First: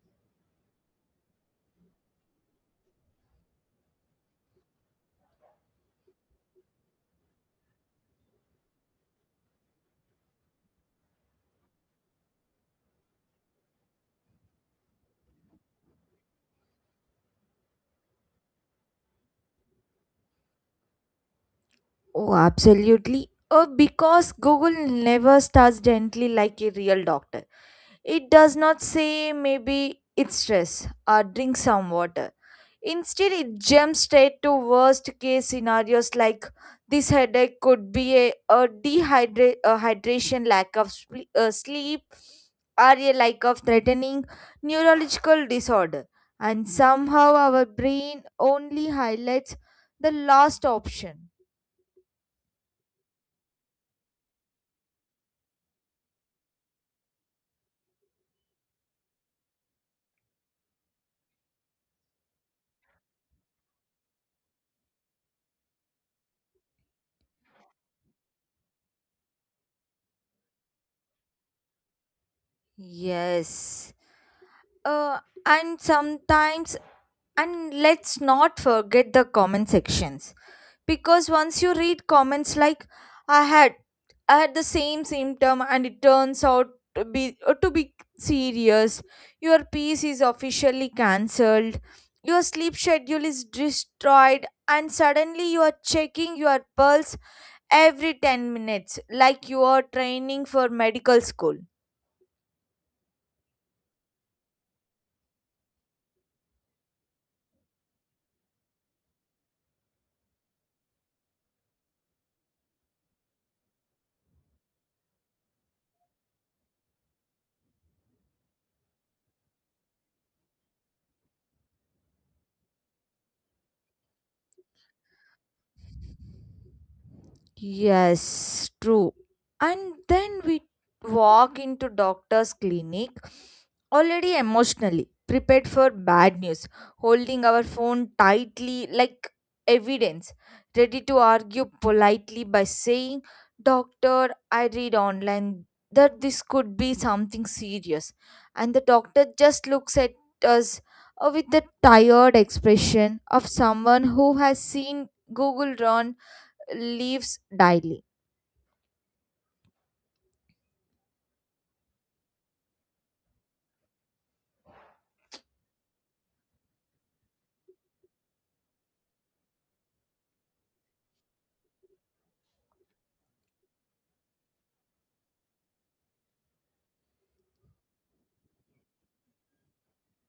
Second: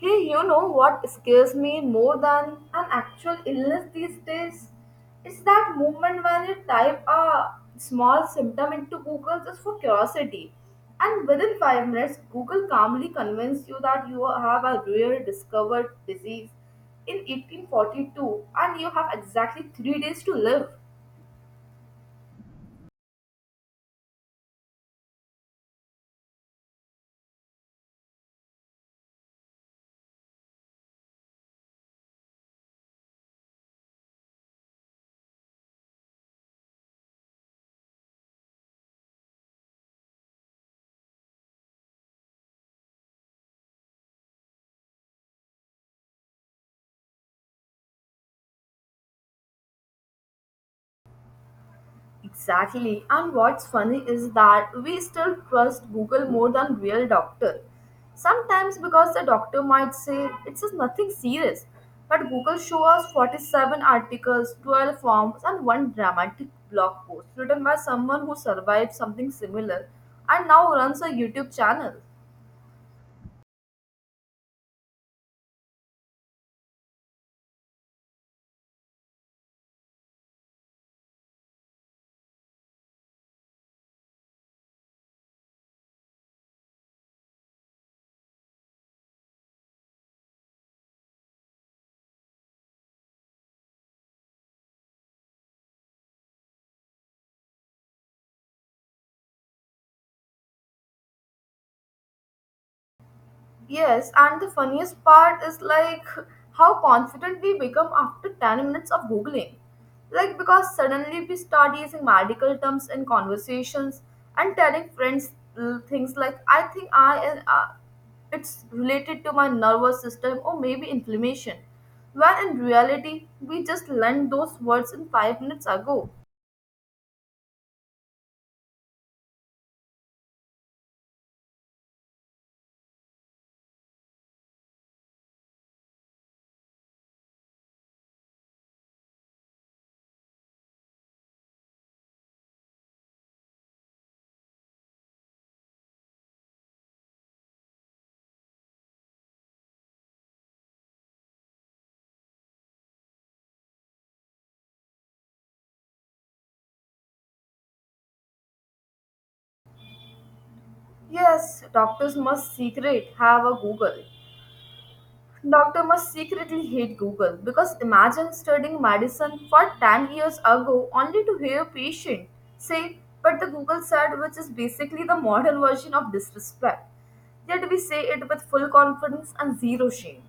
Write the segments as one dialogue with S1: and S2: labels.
S1: Hey, you know what scares me more than an actual illness these days? It's that moment when you type a small symptom into Google just for curiosity. And within 5 minutes, Google calmly convinces you that you have a rare discovered disease in 1842 and you have exactly 3 days to live.
S2: Oh, absolutely. Because Google never starts gently like a real doctor. It does not say maybe it's stress or drink some water. Instead, it jumps straight to worst case scenarios like this headache could be a hydration, lack of sleep, or a lack of threatening neurological disorder. And somehow, our brain only highlights the last option.
S1: Exactly. And what's funny is that we still trust Google more than real doctor. Sometimes because the doctor might say it's just nothing serious, but Google show us 47 articles, 12 forms and one dramatic blog post written by someone who survived something similar and now runs a YouTube channel.
S2: Yes. Uh, and sometimes, and let's not forget the comment sections because once you read comments like I had, I had the same symptom, and it turns out to be serious. Your piece is officially cancelled. Your sleep schedule is destroyed, and suddenly you are checking your pulse every 10 minutes, like you are training for medical school.
S1: Yes, and the funniest part is like how confident we become after 10 minutes of Googling. Like, because suddenly we start using medical terms in conversations and telling friends things like, I think it's related to my nervous system or maybe inflammation. When in reality, we just learned those words in 5 minutes ago.
S2: Yes, true. And then we walk into doctor's clinic already emotionally prepared for bad news, holding our phone tightly like evidence, ready to argue politely by saying, "Doctor, I read online that this could be something serious." And the doctor just looks at us with the tired expression of someone who has seen Google run leaves daily.
S1: Yes, doctors must secret have a Google. Doctor must secretly hate Google because imagine studying medicine for 10 years ago only to hear patient say, but the Google said, which is basically the modern version of disrespect. Yet we say it with full confidence and zero shame.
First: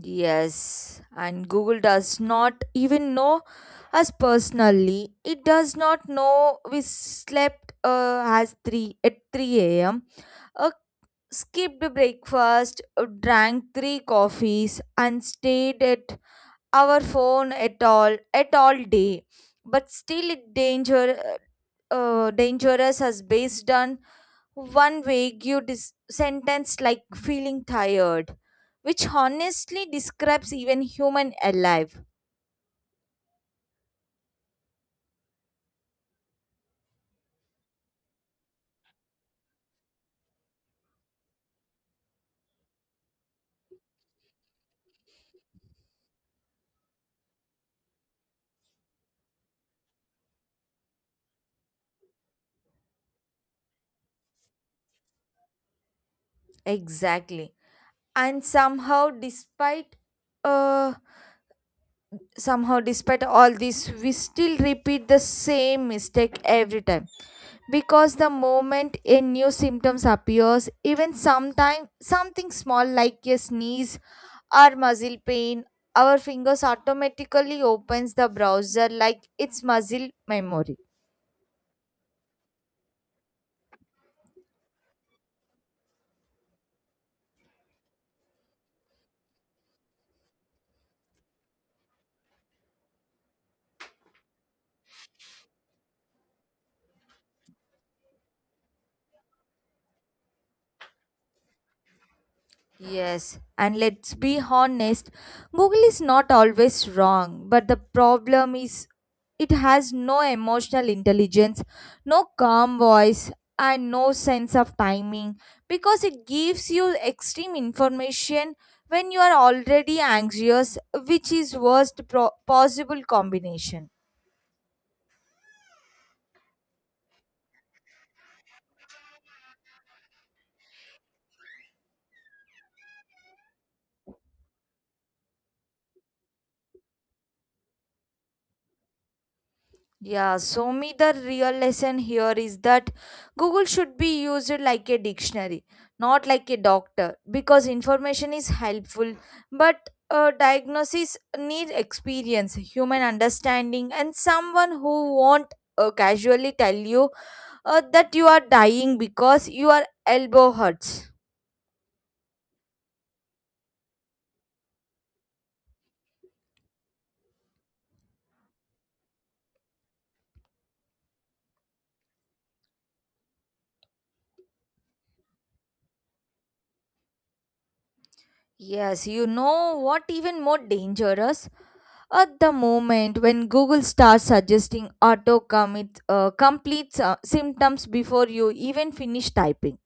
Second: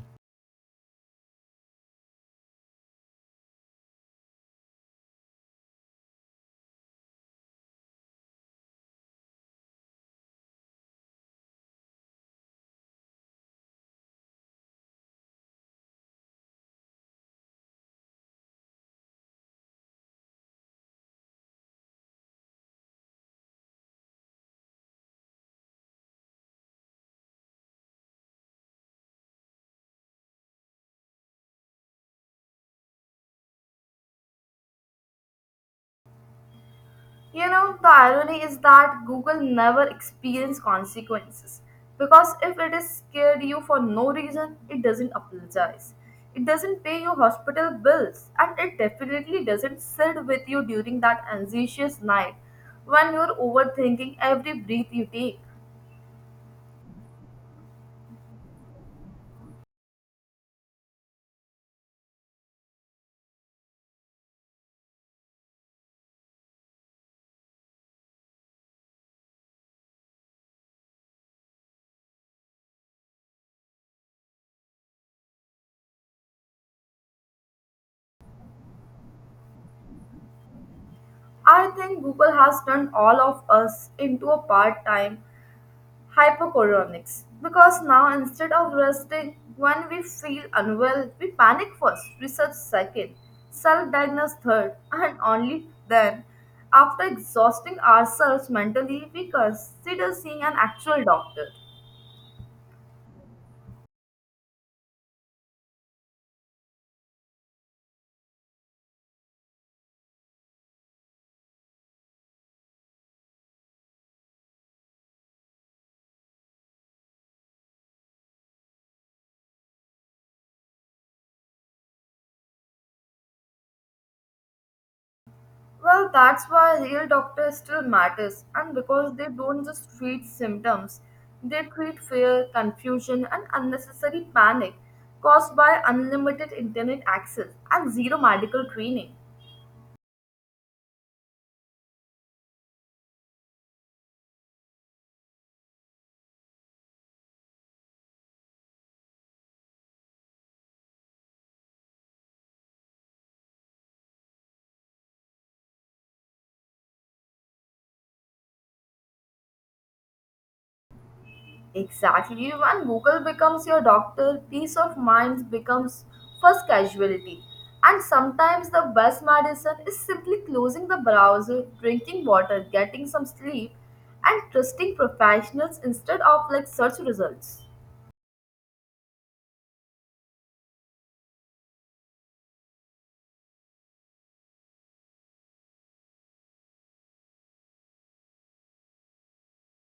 S2: Yes, and Google does not even know us personally. It does not know we slept uh, as 3 at 3 a.m. Uh, Skipped breakfast, drank 3 coffees and stayed at our phone at all day. But still it dangerous as based on one vague sentence like feeling tired, which honestly describes even human alive.
S1: You know, the irony is that Google never experience consequences because if it is scared you for no reason, it doesn't apologize. It doesn't pay your hospital bills and it definitely doesn't sit with you during that anxious night when you're overthinking every breath you take.
S2: Exactly. And uh, somehow despite all this, we still repeat the same mistake every time because the moment a new symptoms appears even sometimes something small like a sneeze or muscle pain our fingers automatically opens the browser like it's muscle memory.
S1: I think Google has turned all of us into a part-time hypochondriacs because now instead of resting when we feel unwell we panic first research second self-diagnose third and only then after exhausting ourselves mentally we consider seeing an actual doctor.
S2: Yes, and let's be honest, Google is not always wrong, but the problem is it has no emotional intelligence, no calm voice, and no sense of timing because it gives you extreme information when you are already anxious, which is possible combination.
S1: Well, that's why real doctors still matters and because they don't just treat symptoms, they treat fear, confusion and unnecessary panic caused by unlimited internet access and zero medical training.
S2: Yeah, so me the real lesson here is that Google should be used like a dictionary, not like a doctor, because information is helpful, but diagnosis need experience, human understanding, and someone who won't casually tell you that you are dying because your elbow hurts.
S1: Exactly. When Google becomes your doctor, peace of mind becomes first casualty. And sometimes the best medicine is simply closing the browser, drinking water, getting some sleep, and trusting professionals instead of like search results.
S2: Yes, you know what even more dangerous? At the moment when Google starts suggesting auto complete symptoms before you even finish typing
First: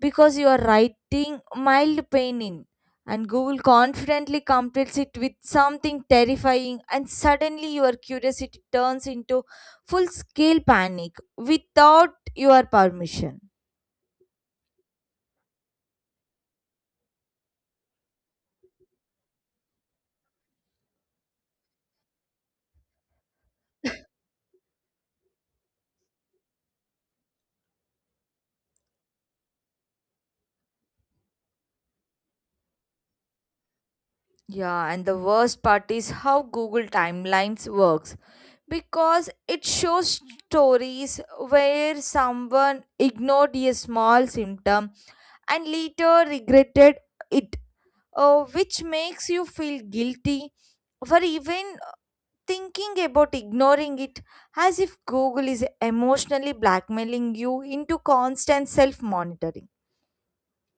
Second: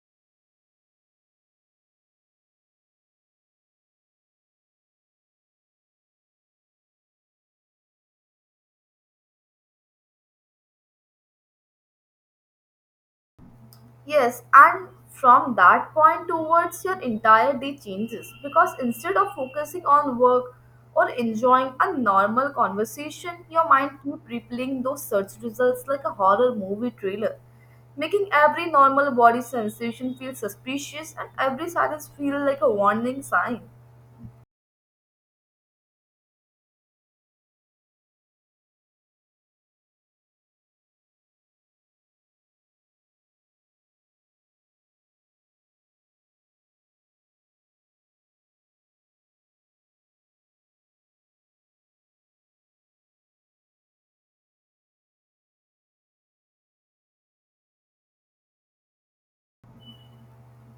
S2: because you are writing mild pain in and Google confidently completes it with something terrifying and suddenly your curiosity turns into full scale panic without your permission.
S1: Yes, and from that point towards, your entire day changes because instead of focusing on work or enjoying a normal conversation, your mind keep replaying those search results like a horror movie trailer, making every normal body sensation feel suspicious and every silence feel like a warning sign.
S2: Yeah, and the worst part is how Google Timelines works because it shows stories where someone ignored a small symptom and later regretted it, which makes you feel guilty for even thinking about ignoring it, as if Google is emotionally blackmailing you into constant self monitoring.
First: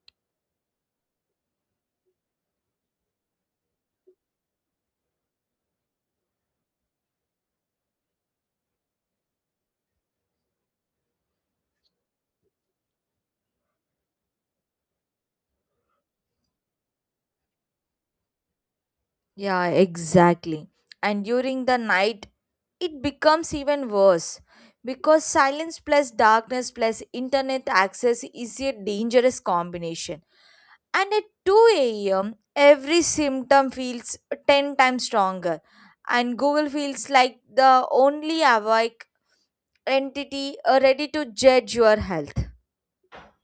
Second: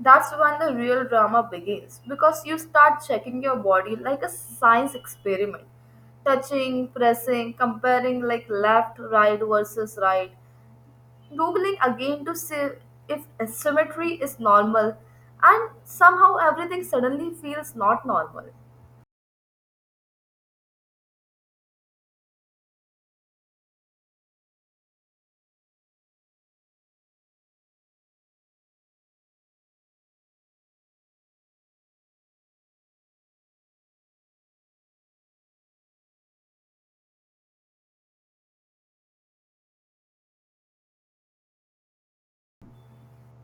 S1: That's when the real drama begins because you start checking your body like a science experiment. Touching, pressing, comparing like left, right versus right, googling again to see if asymmetry is normal, and somehow everything suddenly feels not normal.
S2: Yeah, exactly. And during the night, it becomes even worse because silence plus darkness plus internet access is a dangerous combination. And at 2 a.m., every symptom feels 10 times stronger, and Google feels like the only awake entity ready to judge your health.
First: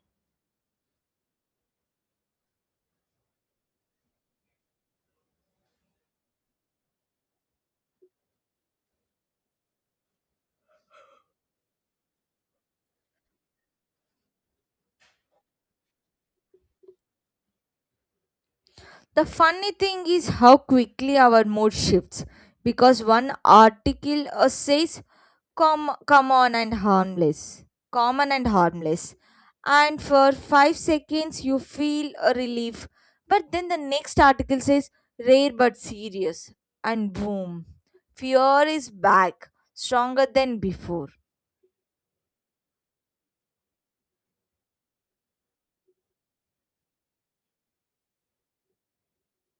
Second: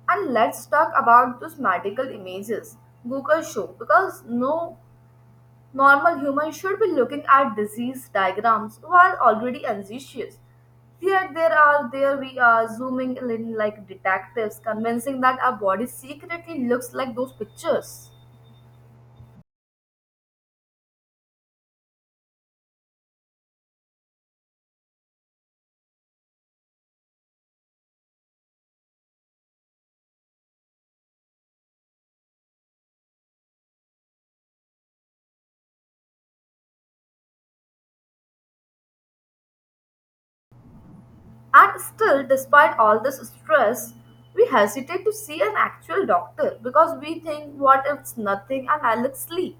S1: And let's talk about those medical images Google show because no normal humans should be looking at disease diagrams while already anxious. Yet there we are zooming in like detectives, convincing that our body secretly looks like those pictures.
S2: The funny thing is how quickly our mood shifts because one article says common and harmless, common and harmless, and for 5 seconds you feel a relief, but then the next article says rare but serious, and boom, fear is back stronger than before.
S1: And still, despite all this stress, we hesitate to see an actual doctor because we think, what if it's nothing and I look sleep?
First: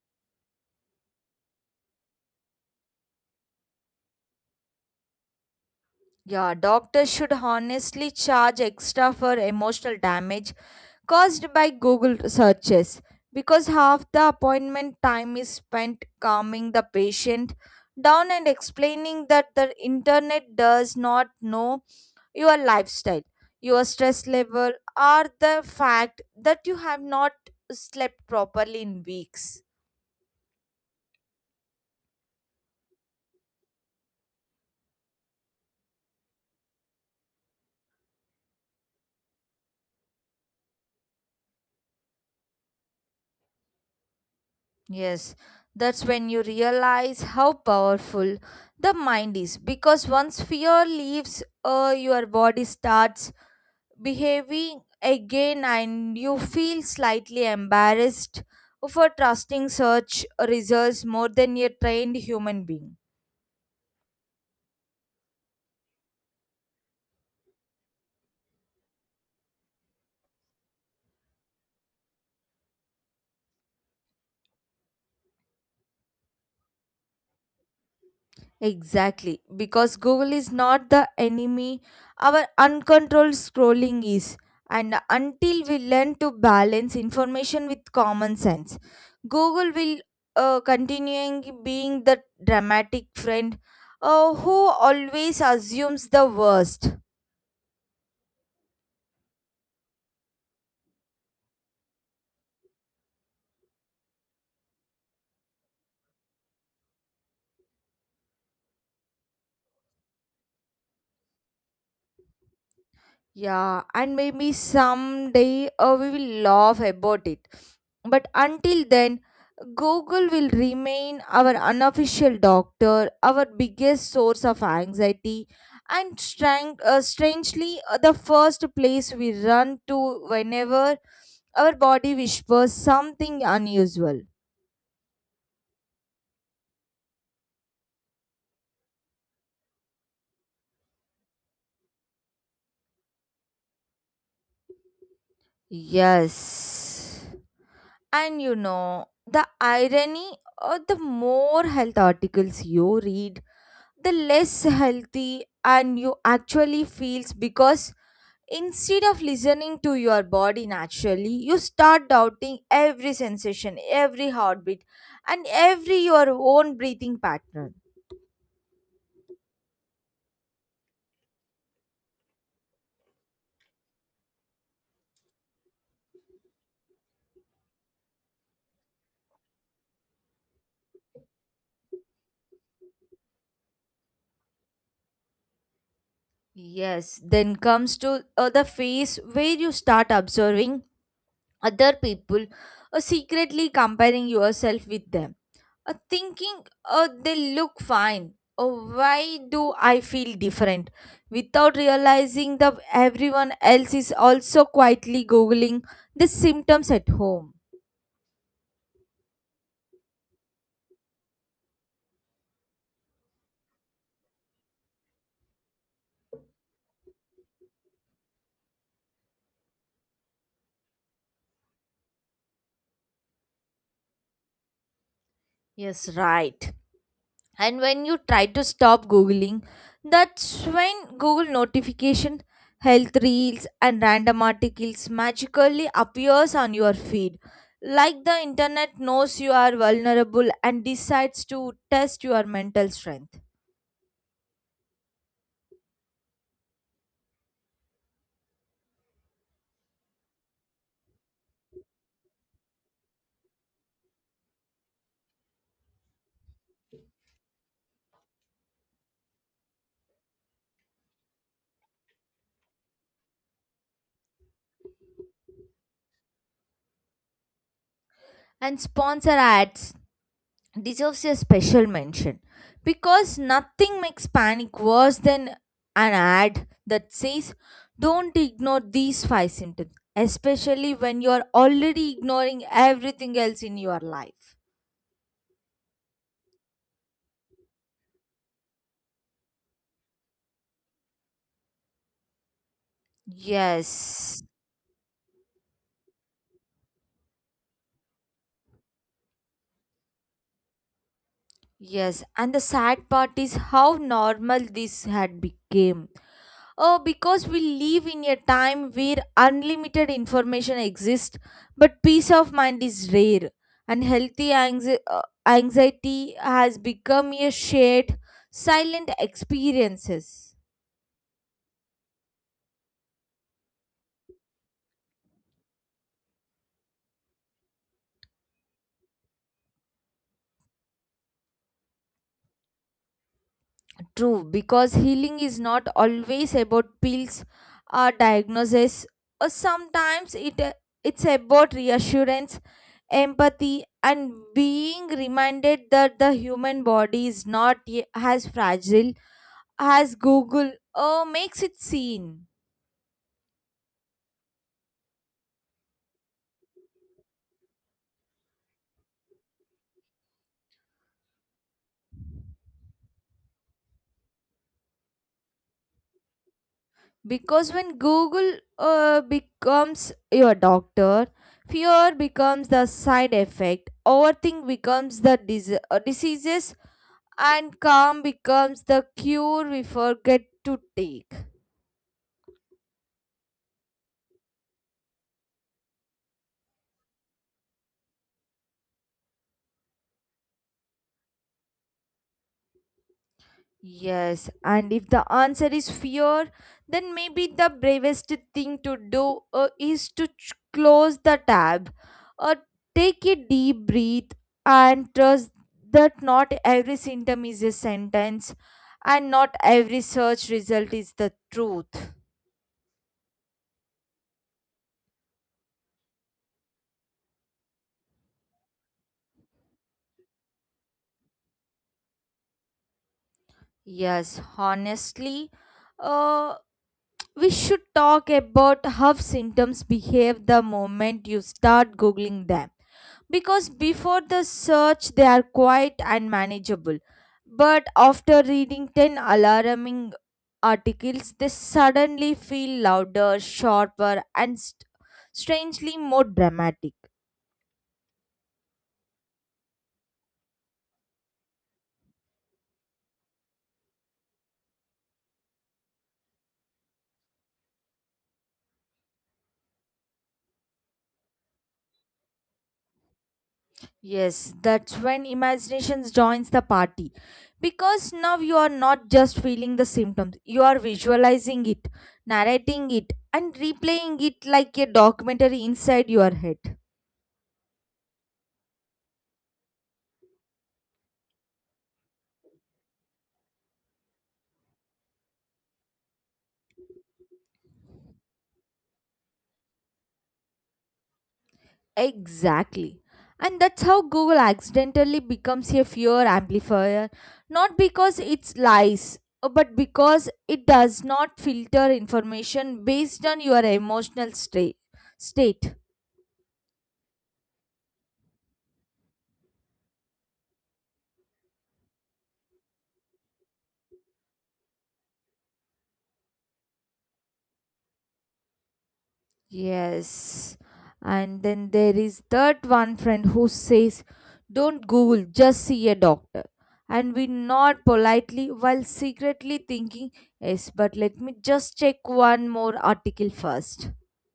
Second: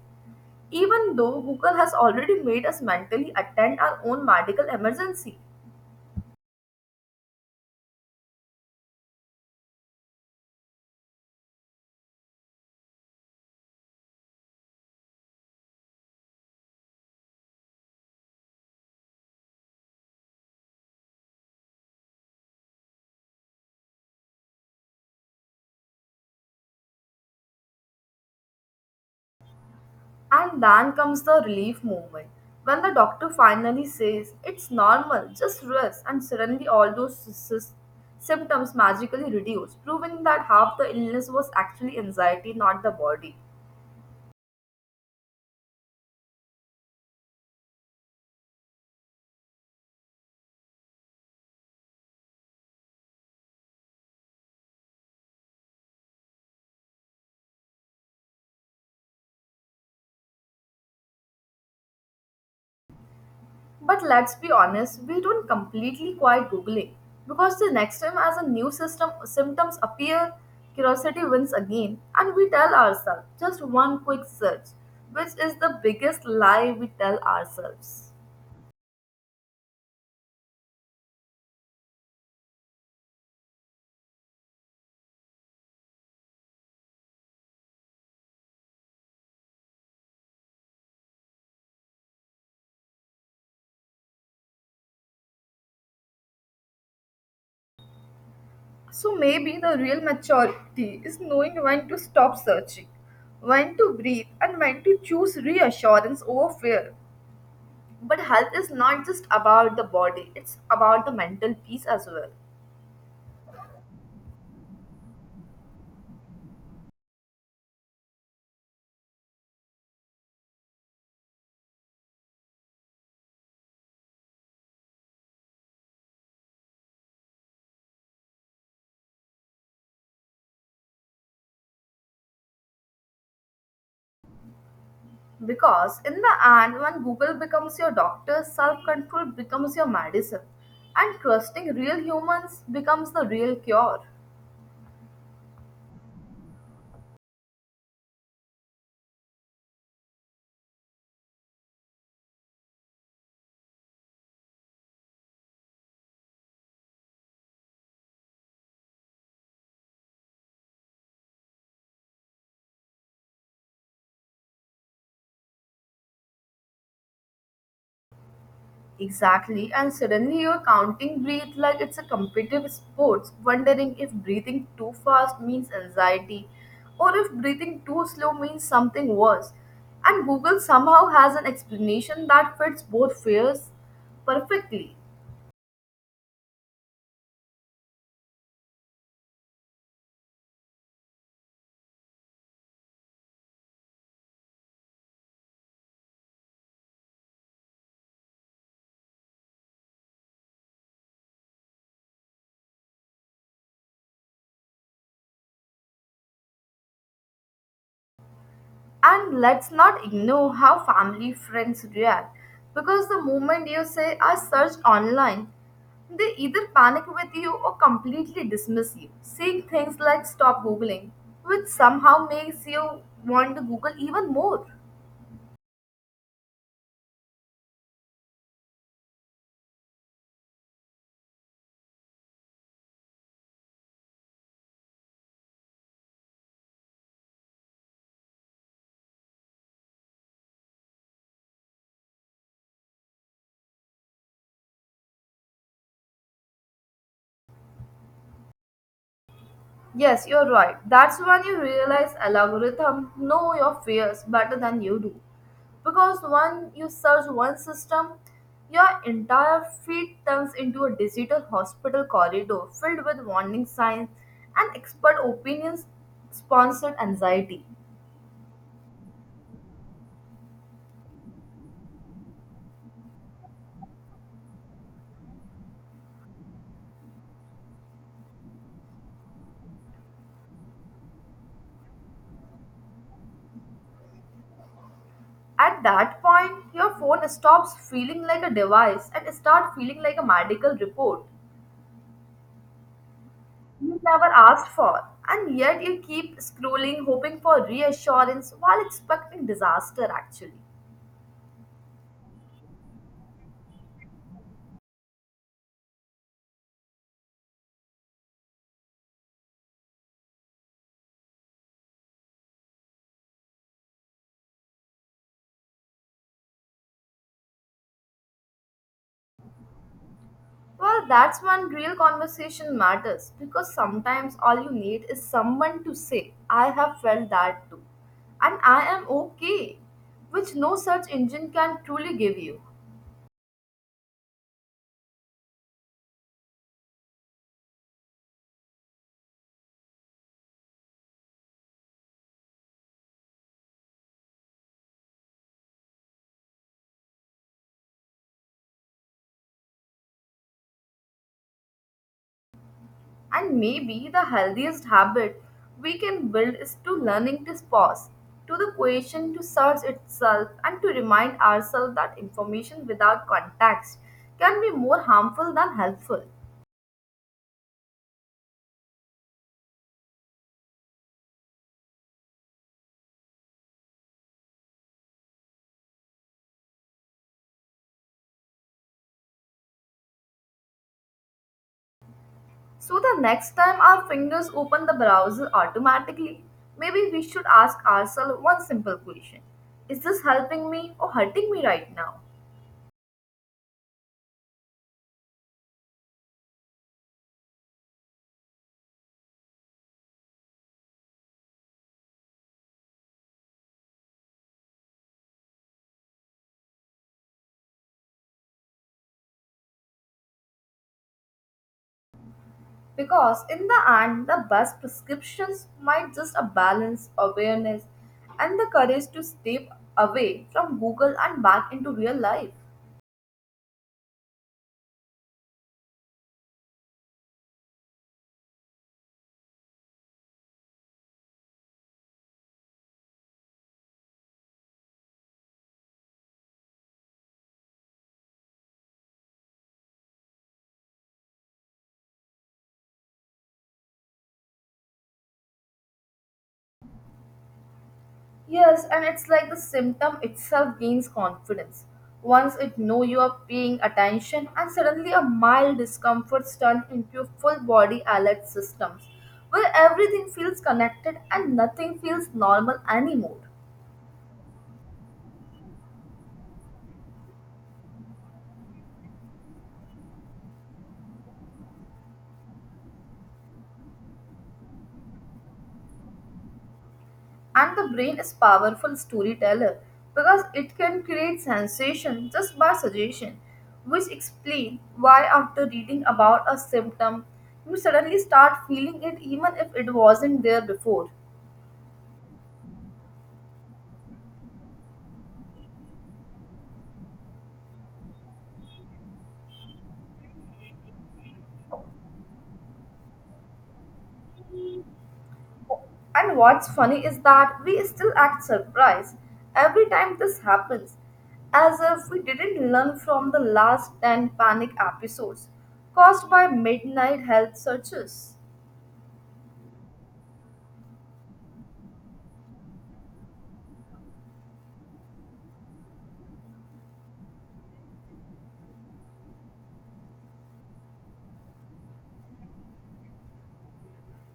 S1: Even though Google has already made us mentally attend our own medical emergency.
S2: Yeah, doctors should honestly charge extra for emotional damage caused by Google searches because half the appointment time is spent calming the patient down and explaining that the internet does not know your lifestyle, your stress level, or the fact that you have not slept properly in weeks.
S1: And then comes the relief movement. When the doctor finally says, it's normal, just rest, and suddenly all those symptoms magically reduce, proving that half the illness was actually anxiety, not the body.
S2: Yes, that's when you realize how powerful the mind is because once fear leaves, your body starts behaving again and you feel slightly embarrassed for trusting such results more than a trained human being.
S1: But let's be honest, we don't completely quite Googling because the next time as a new system symptoms appear, curiosity wins again, and we tell ourselves just one quick search, which is the biggest lie we tell ourselves.
S2: Exactly, because Google is not the enemy, our uncontrolled scrolling is. And until we learn to balance information with common sense, Google will continuing being the dramatic friend who always assumes the worst.
S1: So maybe the real maturity is knowing when to stop searching, when to breathe, and when to choose reassurance over fear. But health is not just about the body, it's about the mental peace as well.
S2: Yeah, and maybe someday we will laugh about it. But until then, Google will remain our unofficial doctor, our biggest source of anxiety, and strangely, the first place we run to whenever our body whispers something unusual.
S1: Because in the end, when Google becomes your doctor, self control becomes your medicine, and trusting real humans becomes the real cure.
S2: Yes. And you know, the irony or the more health articles you read, the less healthy and you actually feels because instead of listening to your body naturally you start doubting every sensation, every heartbeat, and every your own breathing pattern.
S1: Exactly, and suddenly you're counting breath like it's a competitive sport, wondering if breathing too fast means anxiety or if breathing too slow means something worse. And Google somehow has an explanation that fits both fears perfectly.
S2: Yes, then comes to the phase where you start observing other people or secretly comparing yourself with them, thinking, oh they look fine, oh why do I feel different, without realizing that everyone else is also quietly googling the symptoms at home.
S1: And let's not ignore how family friends react, because the moment you say, I searched online, they either panic with you or completely dismiss you, saying things like stop googling, which somehow makes you want to Google even more.
S2: Yes, right. And when you try to stop googling, that's when google notification, health reels, and random articles magically appears on your feed like the internet knows you are vulnerable and decides to test your mental strength.
S1: Yes, you're right. That's when you realize algorithm know your fears better than you do. Because when you search one system, your entire feed turns into a digital hospital corridor filled with warning signs and expert opinions, sponsored anxiety.
S2: And sponsor ads deserves a special mention because nothing makes panic worse than an ad that says don't ignore these five symptoms, especially when you're already ignoring everything else in your life.
S1: At that point, your phone stops feeling like a device and start feeling like a medical report you never
S2: Yes.
S1: asked for. And yet you keep scrolling, hoping for reassurance while expecting disaster, actually.
S2: Yes, and the sad part is how normal this had become. Because we live in a time where unlimited information exists, but peace of mind is rare, and healthy anxiety has become a shared, silent experiences.
S1: Well, that's when real conversation matters because sometimes all you need is someone to say, I have felt that too, and I am okay, which no search engine can truly give you.
S2: True, because healing is not always about pills or diagnosis. Or sometimes it's about reassurance, empathy, and being reminded that the human body is not as fragile has Google makes it seen.
S1: And maybe the healthiest habit we can build is to learning to pause, to the question to search itself, and to remind ourselves that information without context can be more harmful than helpful.
S2: Because when Google becomes your doctor, fear becomes the side effect, overthink becomes the diseases, and calm becomes the cure we forget to take.
S1: So the next time our fingers open the browser automatically, maybe we should ask ourselves one simple question. Is this helping me or hurting me right now?
S2: Yes, and if the answer is fear, then maybe the bravest thing to do is to close the tab, or take a deep breath and trust that not every symptom is a sentence and not every search result is the truth.
S1: Because in the end, the best prescriptions might just a balance, awareness, and the courage to step away from Google and back into real life.
S2: Yes, honestly, uh, we should talk about how symptoms behave the moment you start googling them. Because before the search, they are quite unmanageable. But after reading 10 alarming articles, they suddenly feel louder, sharper, and strangely more dramatic.
S1: Yes, and it's like the symptom itself gains confidence. Once it know you are paying attention and suddenly a mild discomfort turns into a full body alert systems where everything feels connected and nothing feels normal anymore.
S2: Yes, that's when imaginations joins the party. Because now you are not just feeling the symptoms, you are visualizing it, narrating it, and replaying it like a documentary inside your head.
S1: And the brain is powerful storyteller because it can create sensation just by suggestion, which explain why after reading about a symptom, you suddenly start feeling it even if it wasn't there before.
S2: Exactly. And that's how Google accidentally becomes a fear amplifier, not because it's lies, but because it does not filter information based on your emotional state.
S1: And what's funny is that we still act surprised every time this happens, as if we didn't learn from the last 10 panic episodes caused by midnight health searches.
S2: Yes. And then there is that one friend who says, don't Google, just see a doctor. And we nod politely while secretly thinking, yes, but let me just check one more article first.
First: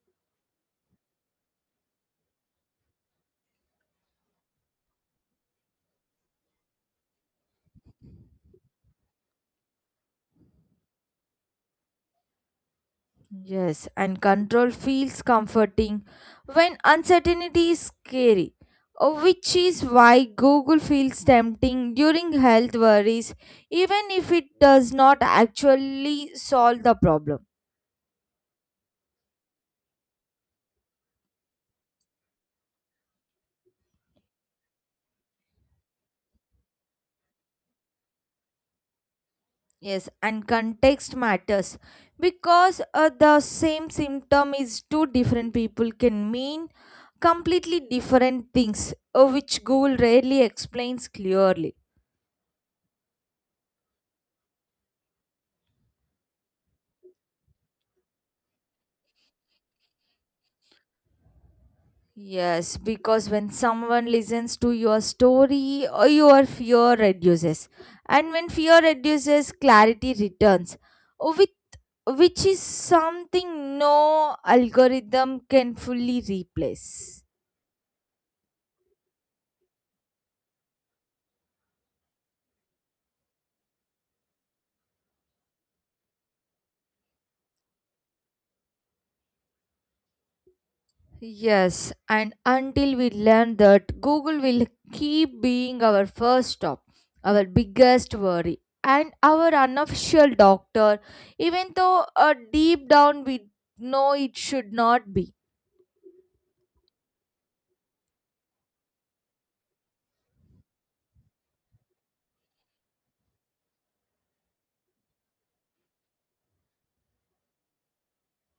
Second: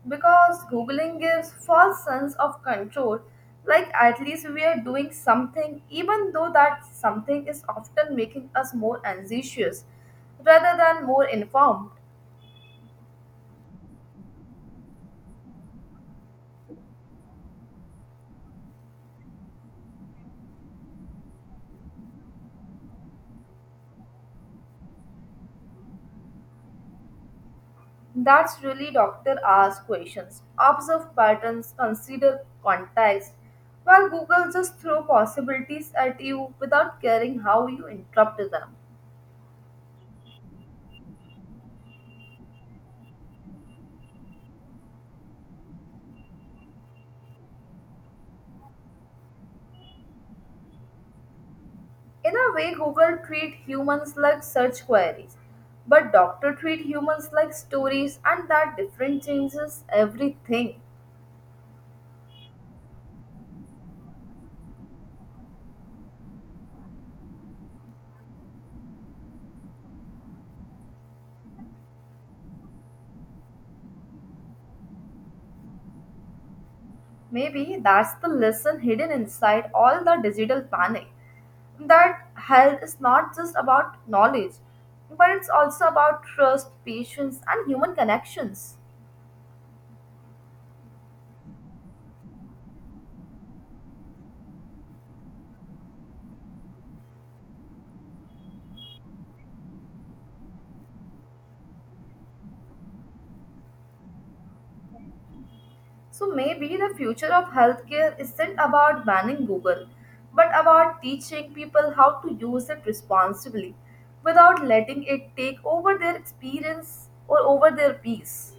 S1: Because googling gives false sense of control, like at least we are doing something, even though that something is often making us more anxious rather than more informed.
S2: Yes, and control feels comforting when uncertainty is scary, which is why Google feels tempting during health worries, even if it does not actually solve the problem.
S1: That's really doctor ask questions, observe patterns, consider context, while google just throw possibilities at you without caring how you interrupt them.
S2: Yes, and context matters because the same symptom is two different people can mean completely different things, which Google rarely explains clearly.
S1: In a way, Google treat humans like search queries, but doctor treat humans like stories, and that difference changes everything.
S2: Yes, because when someone listens to your story, your fear reduces, and when fear reduces, clarity returns, with which is something no algorithm can fully replace.
S1: Maybe that's the lesson hidden inside all the digital panic. That health is not just about knowledge, but it's also about trust, patience, and human connections.
S2: Yes, and until we learn that, Google will keep being our first stop, our biggest worry, and our unofficial doctor, even though deep down we know it should not be.
S1: So maybe the future of healthcare isn't about banning Google, but about teaching people how to use it responsibly without letting it take over their experience or over their peace.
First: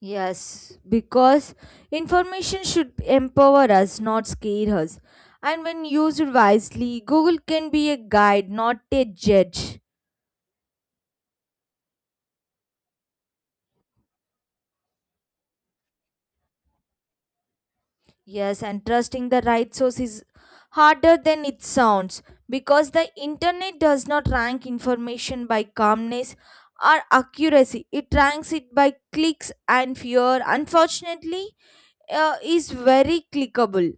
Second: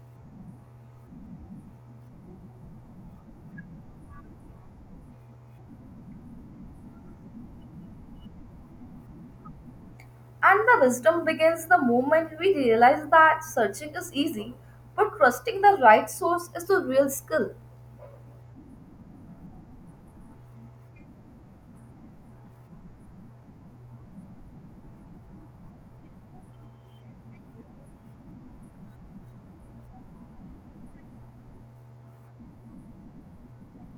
S2: Yes, because information should empower us, not scare us. And when used wisely, Google can be a guide, not a judge.
S1: And the wisdom begins the moment we realize that searching is easy, but trusting the right source is the real skill.
S2: Yes, and trusting the right source is harder than it sounds because the internet does not rank information by calmness or accuracy. It ranks it by clicks and fear. Unfortunately, is very clickable.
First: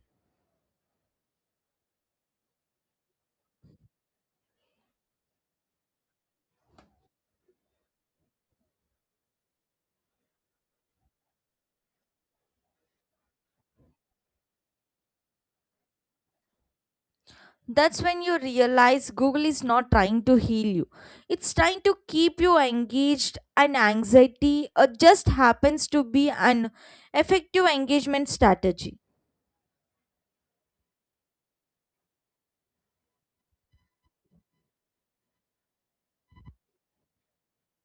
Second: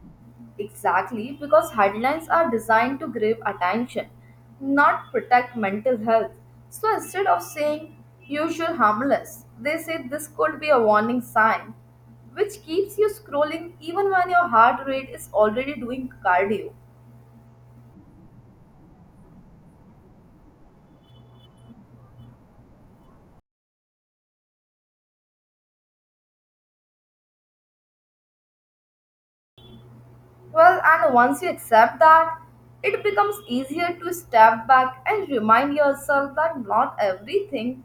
S1: Exactly, because headlines are designed to grab attention, not protect mental health. So instead of saying usual harmless, they say this could be a warning sign, which keeps you scrolling even when your heart rate is already doing cardio.
S2: That's when you realize Google is not trying to heal you. It's trying to keep you engaged and anxiety just happens to be an effective engagement strategy.
S1: Well, and once you accept that, it becomes easier to step back and remind yourself that not everything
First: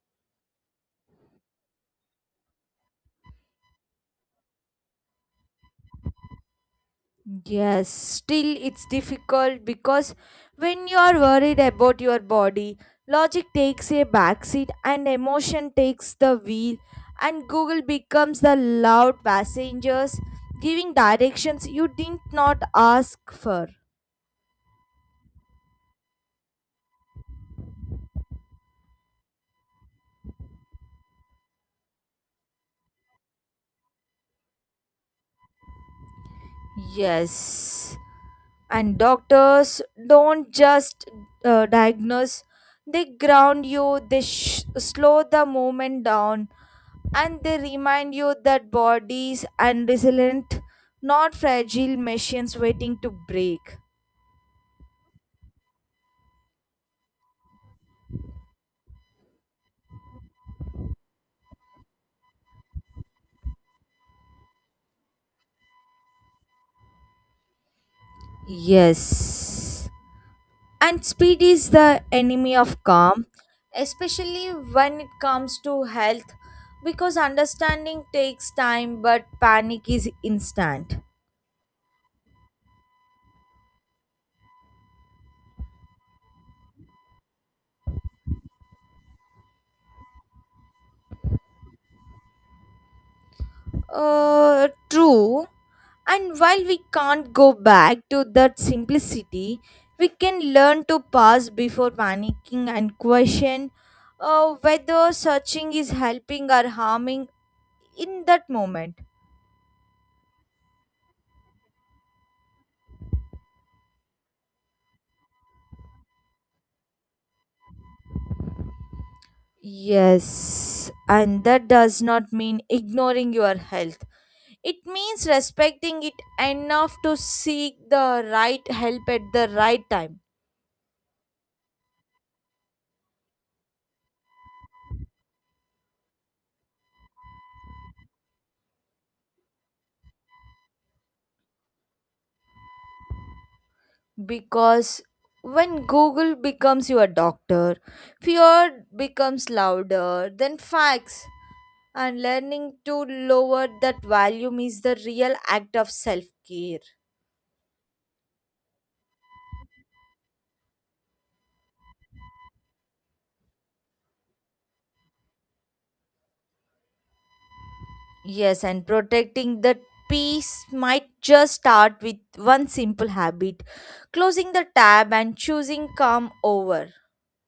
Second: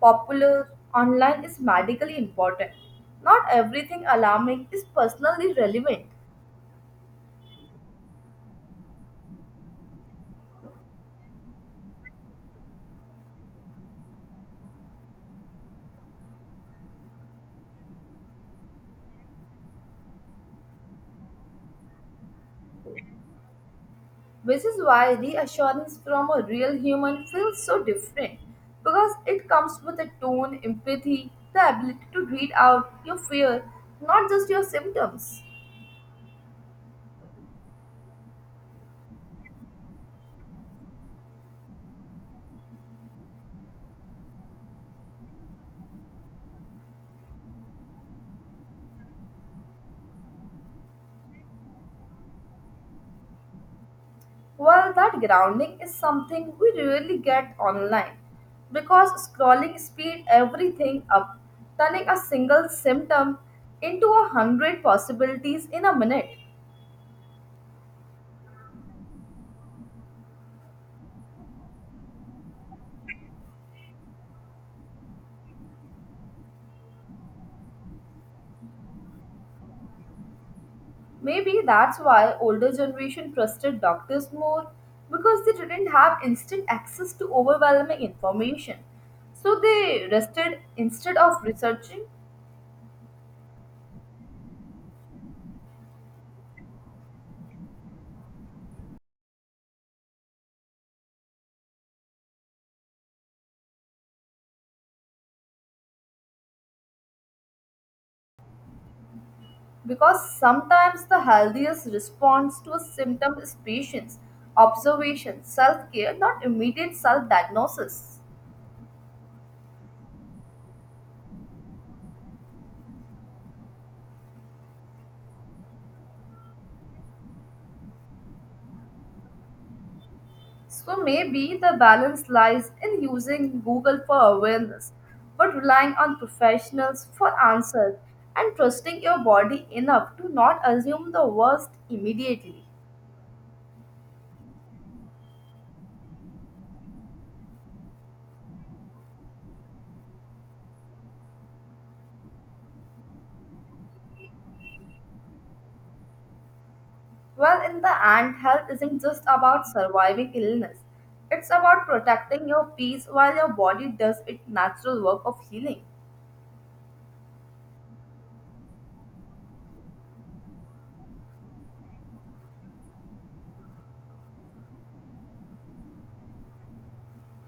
S1: popular online is medically important. Not everything alarming is personally relevant,
S2: Yes, still it's difficult because when you are worried about your body, logic takes a backseat and emotion takes the wheel, and Google becomes the loud passengers giving directions you did not ask for.
S1: which is why reassurance from a real human feels so different, because it comes with a tone, empathy, the ability to read out your fear, not just your symptoms.
S2: Yes, and doctors don't just diagnose, they ground you, they slow the movement down and they remind you that bodies and resilient, not fragile machines waiting to break.
S1: Well, that grounding is something we rarely get online because scrolling speed everything up, turning a single symptom into a hundred possibilities in a minute.
S2: Yes. And speed is the enemy of calm, especially when it comes to health, because understanding takes time but panic is instant.
S1: Maybe that's why older generation trusted doctors more because they didn't have instant access to overwhelming information. So they rested instead of researching,
S2: True. And while we can't go back to that simplicity, we can learn to pause before panicking and question whether searching is helping or harming in that moment.
S1: because sometimes the healthiest response to a symptom is patience, observation, self-care, not immediate self-diagnosis.
S2: Yes, and that does not mean ignoring your health. It means respecting it enough to seek the right help at the right time.
S1: So maybe the balance lies in using Google for awareness, but relying on professionals for answers and trusting your body enough to not assume the worst immediately.
S2: Because when Google becomes your doctor, fear becomes louder than facts, and learning to lower that volume is the real act of self care.
S1: Well, in the end, health isn't just about surviving illness. It's about protecting your peace while your body does its natural work of healing.
S2: Yes, and protecting that peace might just start with one simple habit, closing the tab and choosing calm over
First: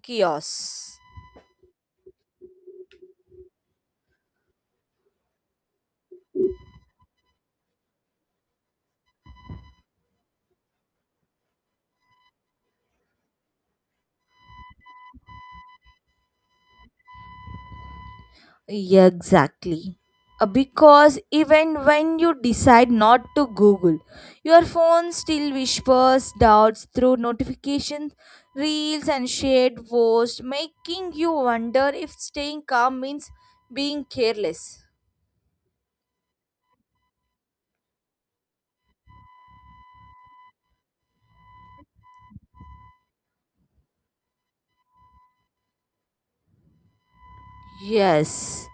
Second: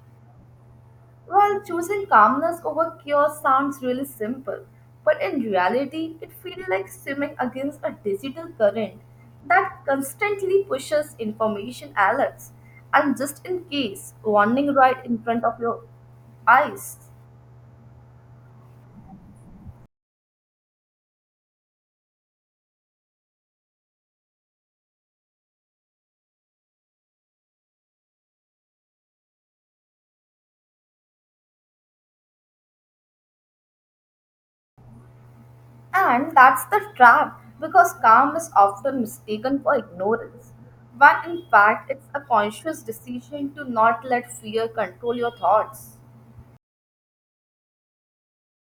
S2: chaos.
S1: Well, choosing calmness over chaos sounds really simple, but in reality, it feels like swimming against a digital current that constantly pushes information alerts and just in case warning right in front of your eyes.
S2: Yeah, exactly. Because even when you decide not to Google, your phone still whispers doubts through notifications, reels, and shared posts, making you wonder if staying calm means being careless.
S1: And that's the trap because calm is often mistaken for ignorance, when in fact, it's a conscious decision to not let fear control your thoughts.
S2: Yes.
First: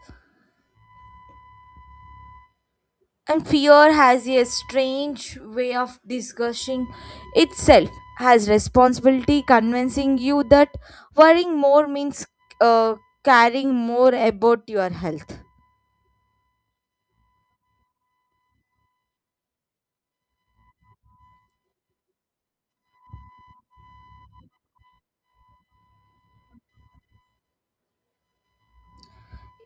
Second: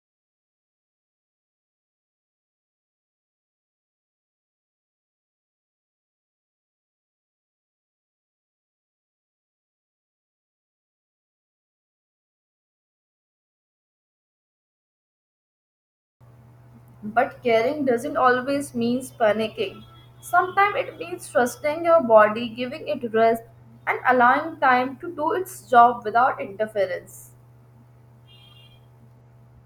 S2: And fear has a strange way of discussing itself, has responsibility convincing you that worrying more means uh, caring more about your health.
S1: But caring doesn't always mean panicking. Sometimes it means trusting your body, giving it rest, and allowing time to do its job without interference.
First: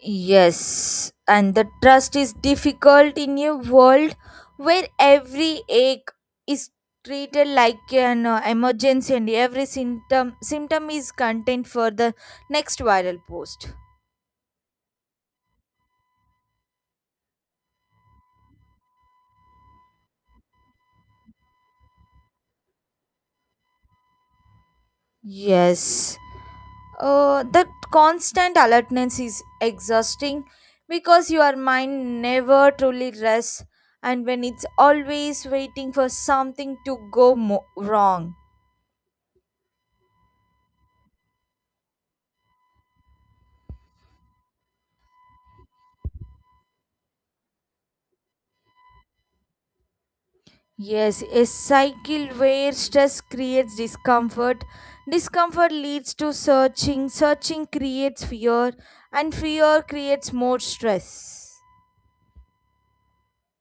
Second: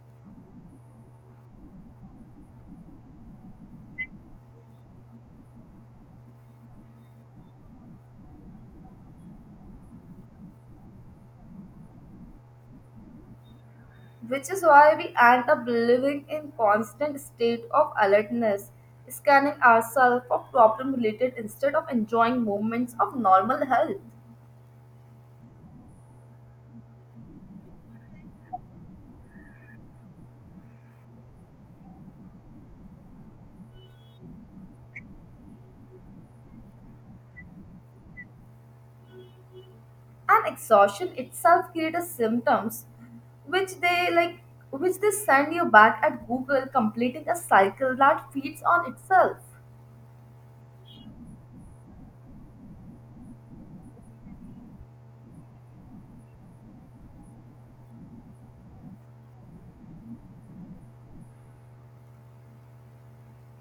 S2: Yes, and the trust is difficult in a world where every ache is treated like an emergency and every symptom is content for the next viral post.
S1: Which is why we end up living in constant state of alertness, scanning ourselves for problem related instead of enjoying moments of normal health.
S2: Yes, the constant alertness is exhausting because your mind never truly rests, and when it's always waiting for something to go wrong.
S1: And exhaustion itself creates symptoms which they like, which they send you back at google, completing a cycle that feeds on itself.
S2: Yes, a cycle where stress creates discomfort. Discomfort leads to searching. Searching creates fear, and fear creates more stress.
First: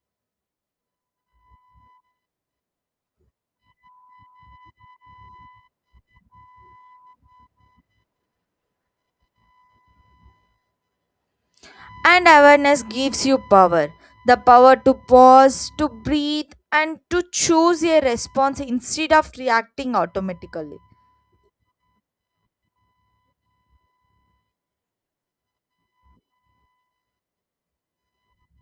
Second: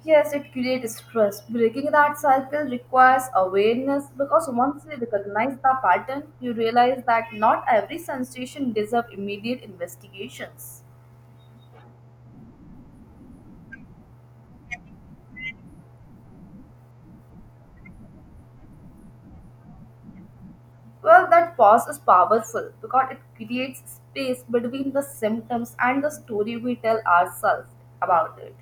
S1: Yes, it creates stress. Breaking that cycle requires awareness, because once you recognize the pattern you realize that not every sensation deserves immediate investigations.
S2: And awareness gives you power, the power to pause, to breathe, and to choose a response instead of reacting automatically.
S1: Well, that pause is powerful because it creates space between the symptoms and the story we tell ourselves about it.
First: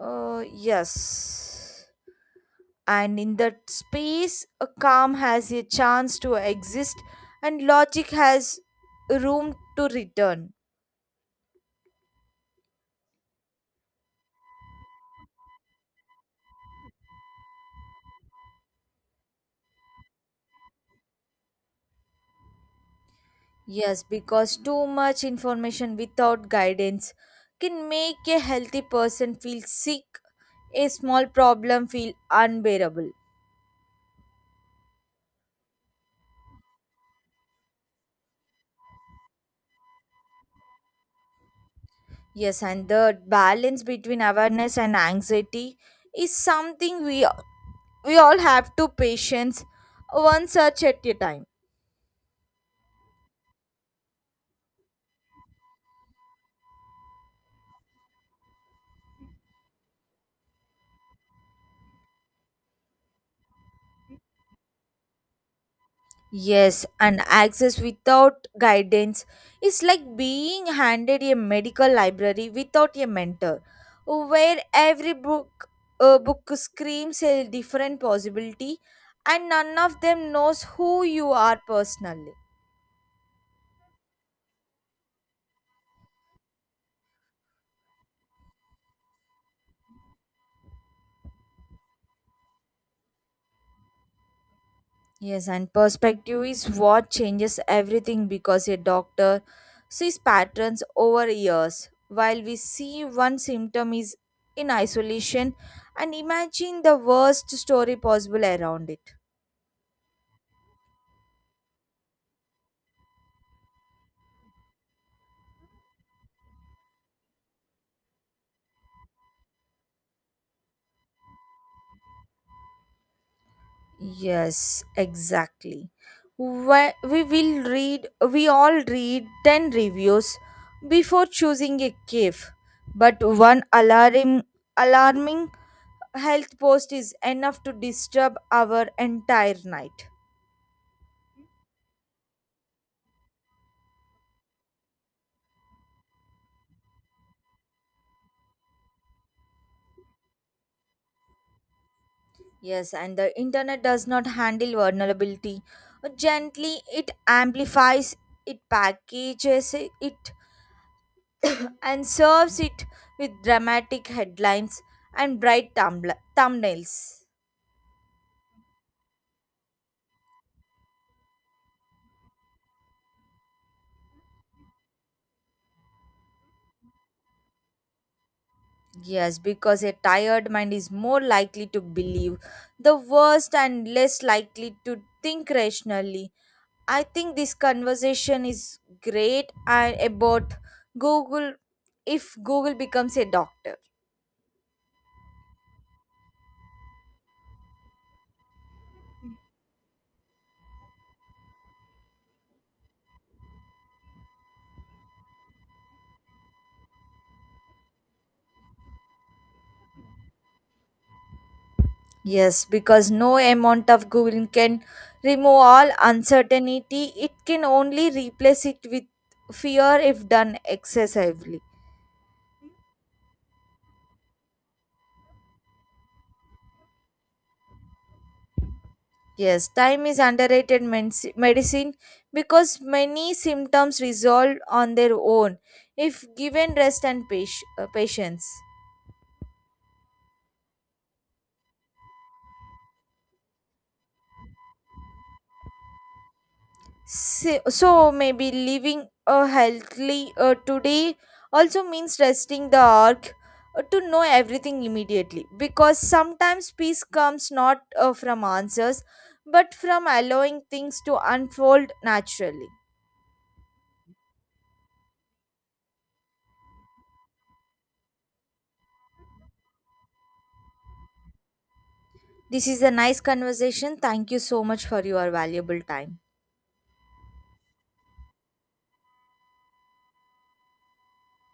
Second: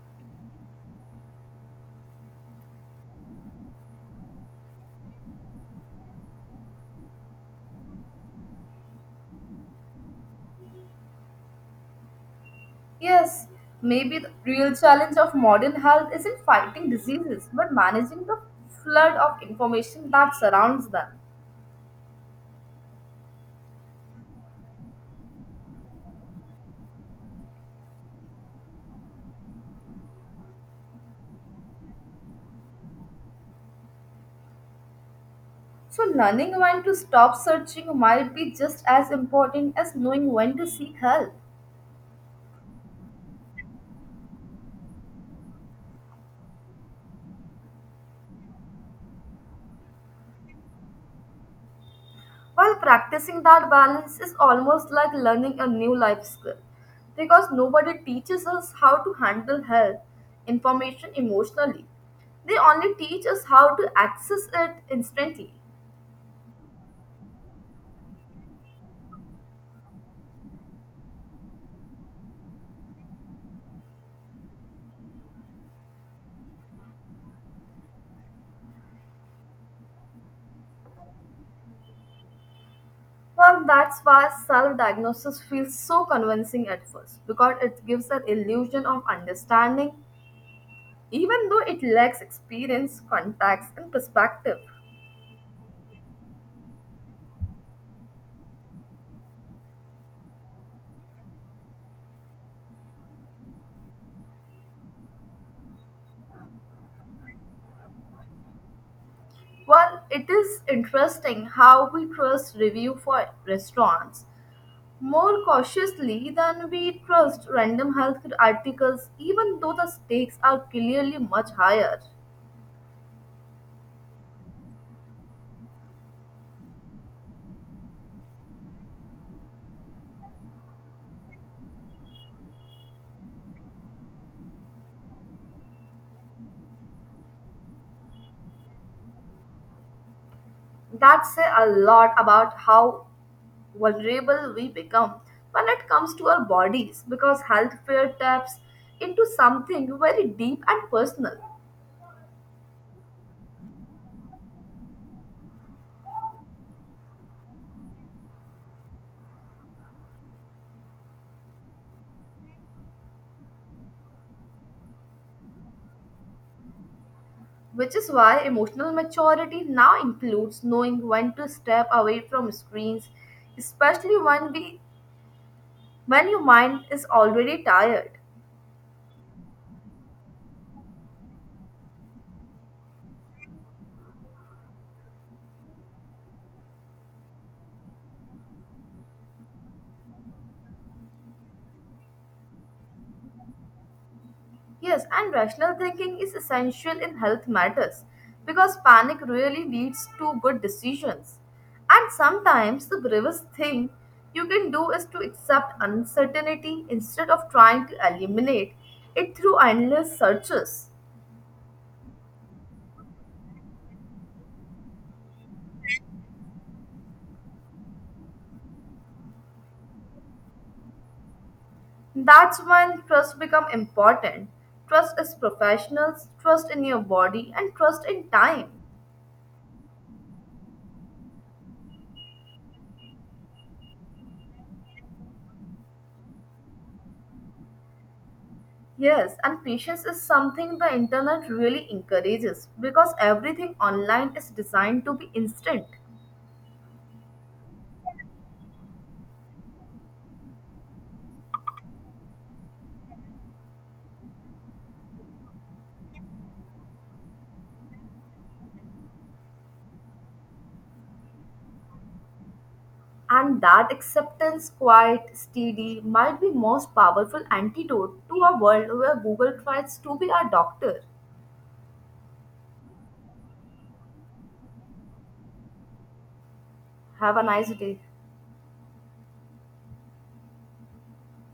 S2: Yes. And in that space a calm has a chance to exist and logic has room to return.
S1: Yes, maybe the real challenge of modern health isn't fighting diseases, but managing the flood of information that surrounds them.
S2: Yes, because too much information without guidance can make a healthy person feel sick, a small problem feel unbearable.
S1: So, learning when to stop searching might be just as important as knowing when to seek help.
S2: Yes, and the balance between awareness and anxiety is something we all have to patience one search at a time.
S1: While practicing that balance is almost like learning a new life skill because nobody teaches us how to handle health information emotionally. They only teach us how to access it instantly.
S2: Yes, and access without guidance is like being handed a medical library without a mentor, where every book screams a different possibility, and none of them knows who you are personally.
S1: Well, that's why self diagnosis feels so convincing at first because it gives an illusion of understanding, even though it lacks experience, context, and perspective.
S2: Yes, and perspective is what changes everything because a doctor sees patterns over years. While we see one symptom is in isolation and imagine the worst story possible around it.
S1: Well, it is interesting how we trust review for restaurants more cautiously than we trust random health articles, even though the stakes are clearly much higher.
S2: Yes, exactly. We all read 10 reviews before choosing a cave. But one alarming health post is enough to disturb our entire night.
S1: That say a lot about how vulnerable we become when it comes to our bodies, because health fear taps into something very deep and personal,
S2: Yes, and the internet does not handle vulnerability. Gently, it amplifies, it packages it, and serves it with dramatic headlines and bright thumbnails.
S1: which is why emotional maturity now includes knowing when to step away from screens, especially when your mind is already tired.
S2: Yes, because a tired mind is more likely to believe the worst and less likely to think rationally. I think this conversation is great and about Google, if Google becomes a doctor.
S1: Yes, and rational thinking is essential in health matters because panic really leads to good decisions. And sometimes the bravest thing you can do is to accept uncertainty instead of trying to eliminate it through endless searches.
S2: Yes, because no amount of Googling can remove all uncertainty. It can only replace it with fear if done excessively.
S1: That's when trust become important. Trust is professionals, trust in your body, and trust in time.
S2: Yes, time is underrated medicine because many symptoms resolve on their own if given rest and patience.
S1: Yes, and patience is something the internet really encourages because everything online is designed to be instant.
S2: So maybe living a healthily today also means resting the arc to know everything immediately because sometimes peace comes not from answers but from allowing things to unfold naturally.
S1: And that acceptance, quiet, steady, might be most powerful antidote to a world where Google tries to be our doctor.
S2: This is a nice conversation. Thank you so much for your valuable time.
S1: Have a nice day.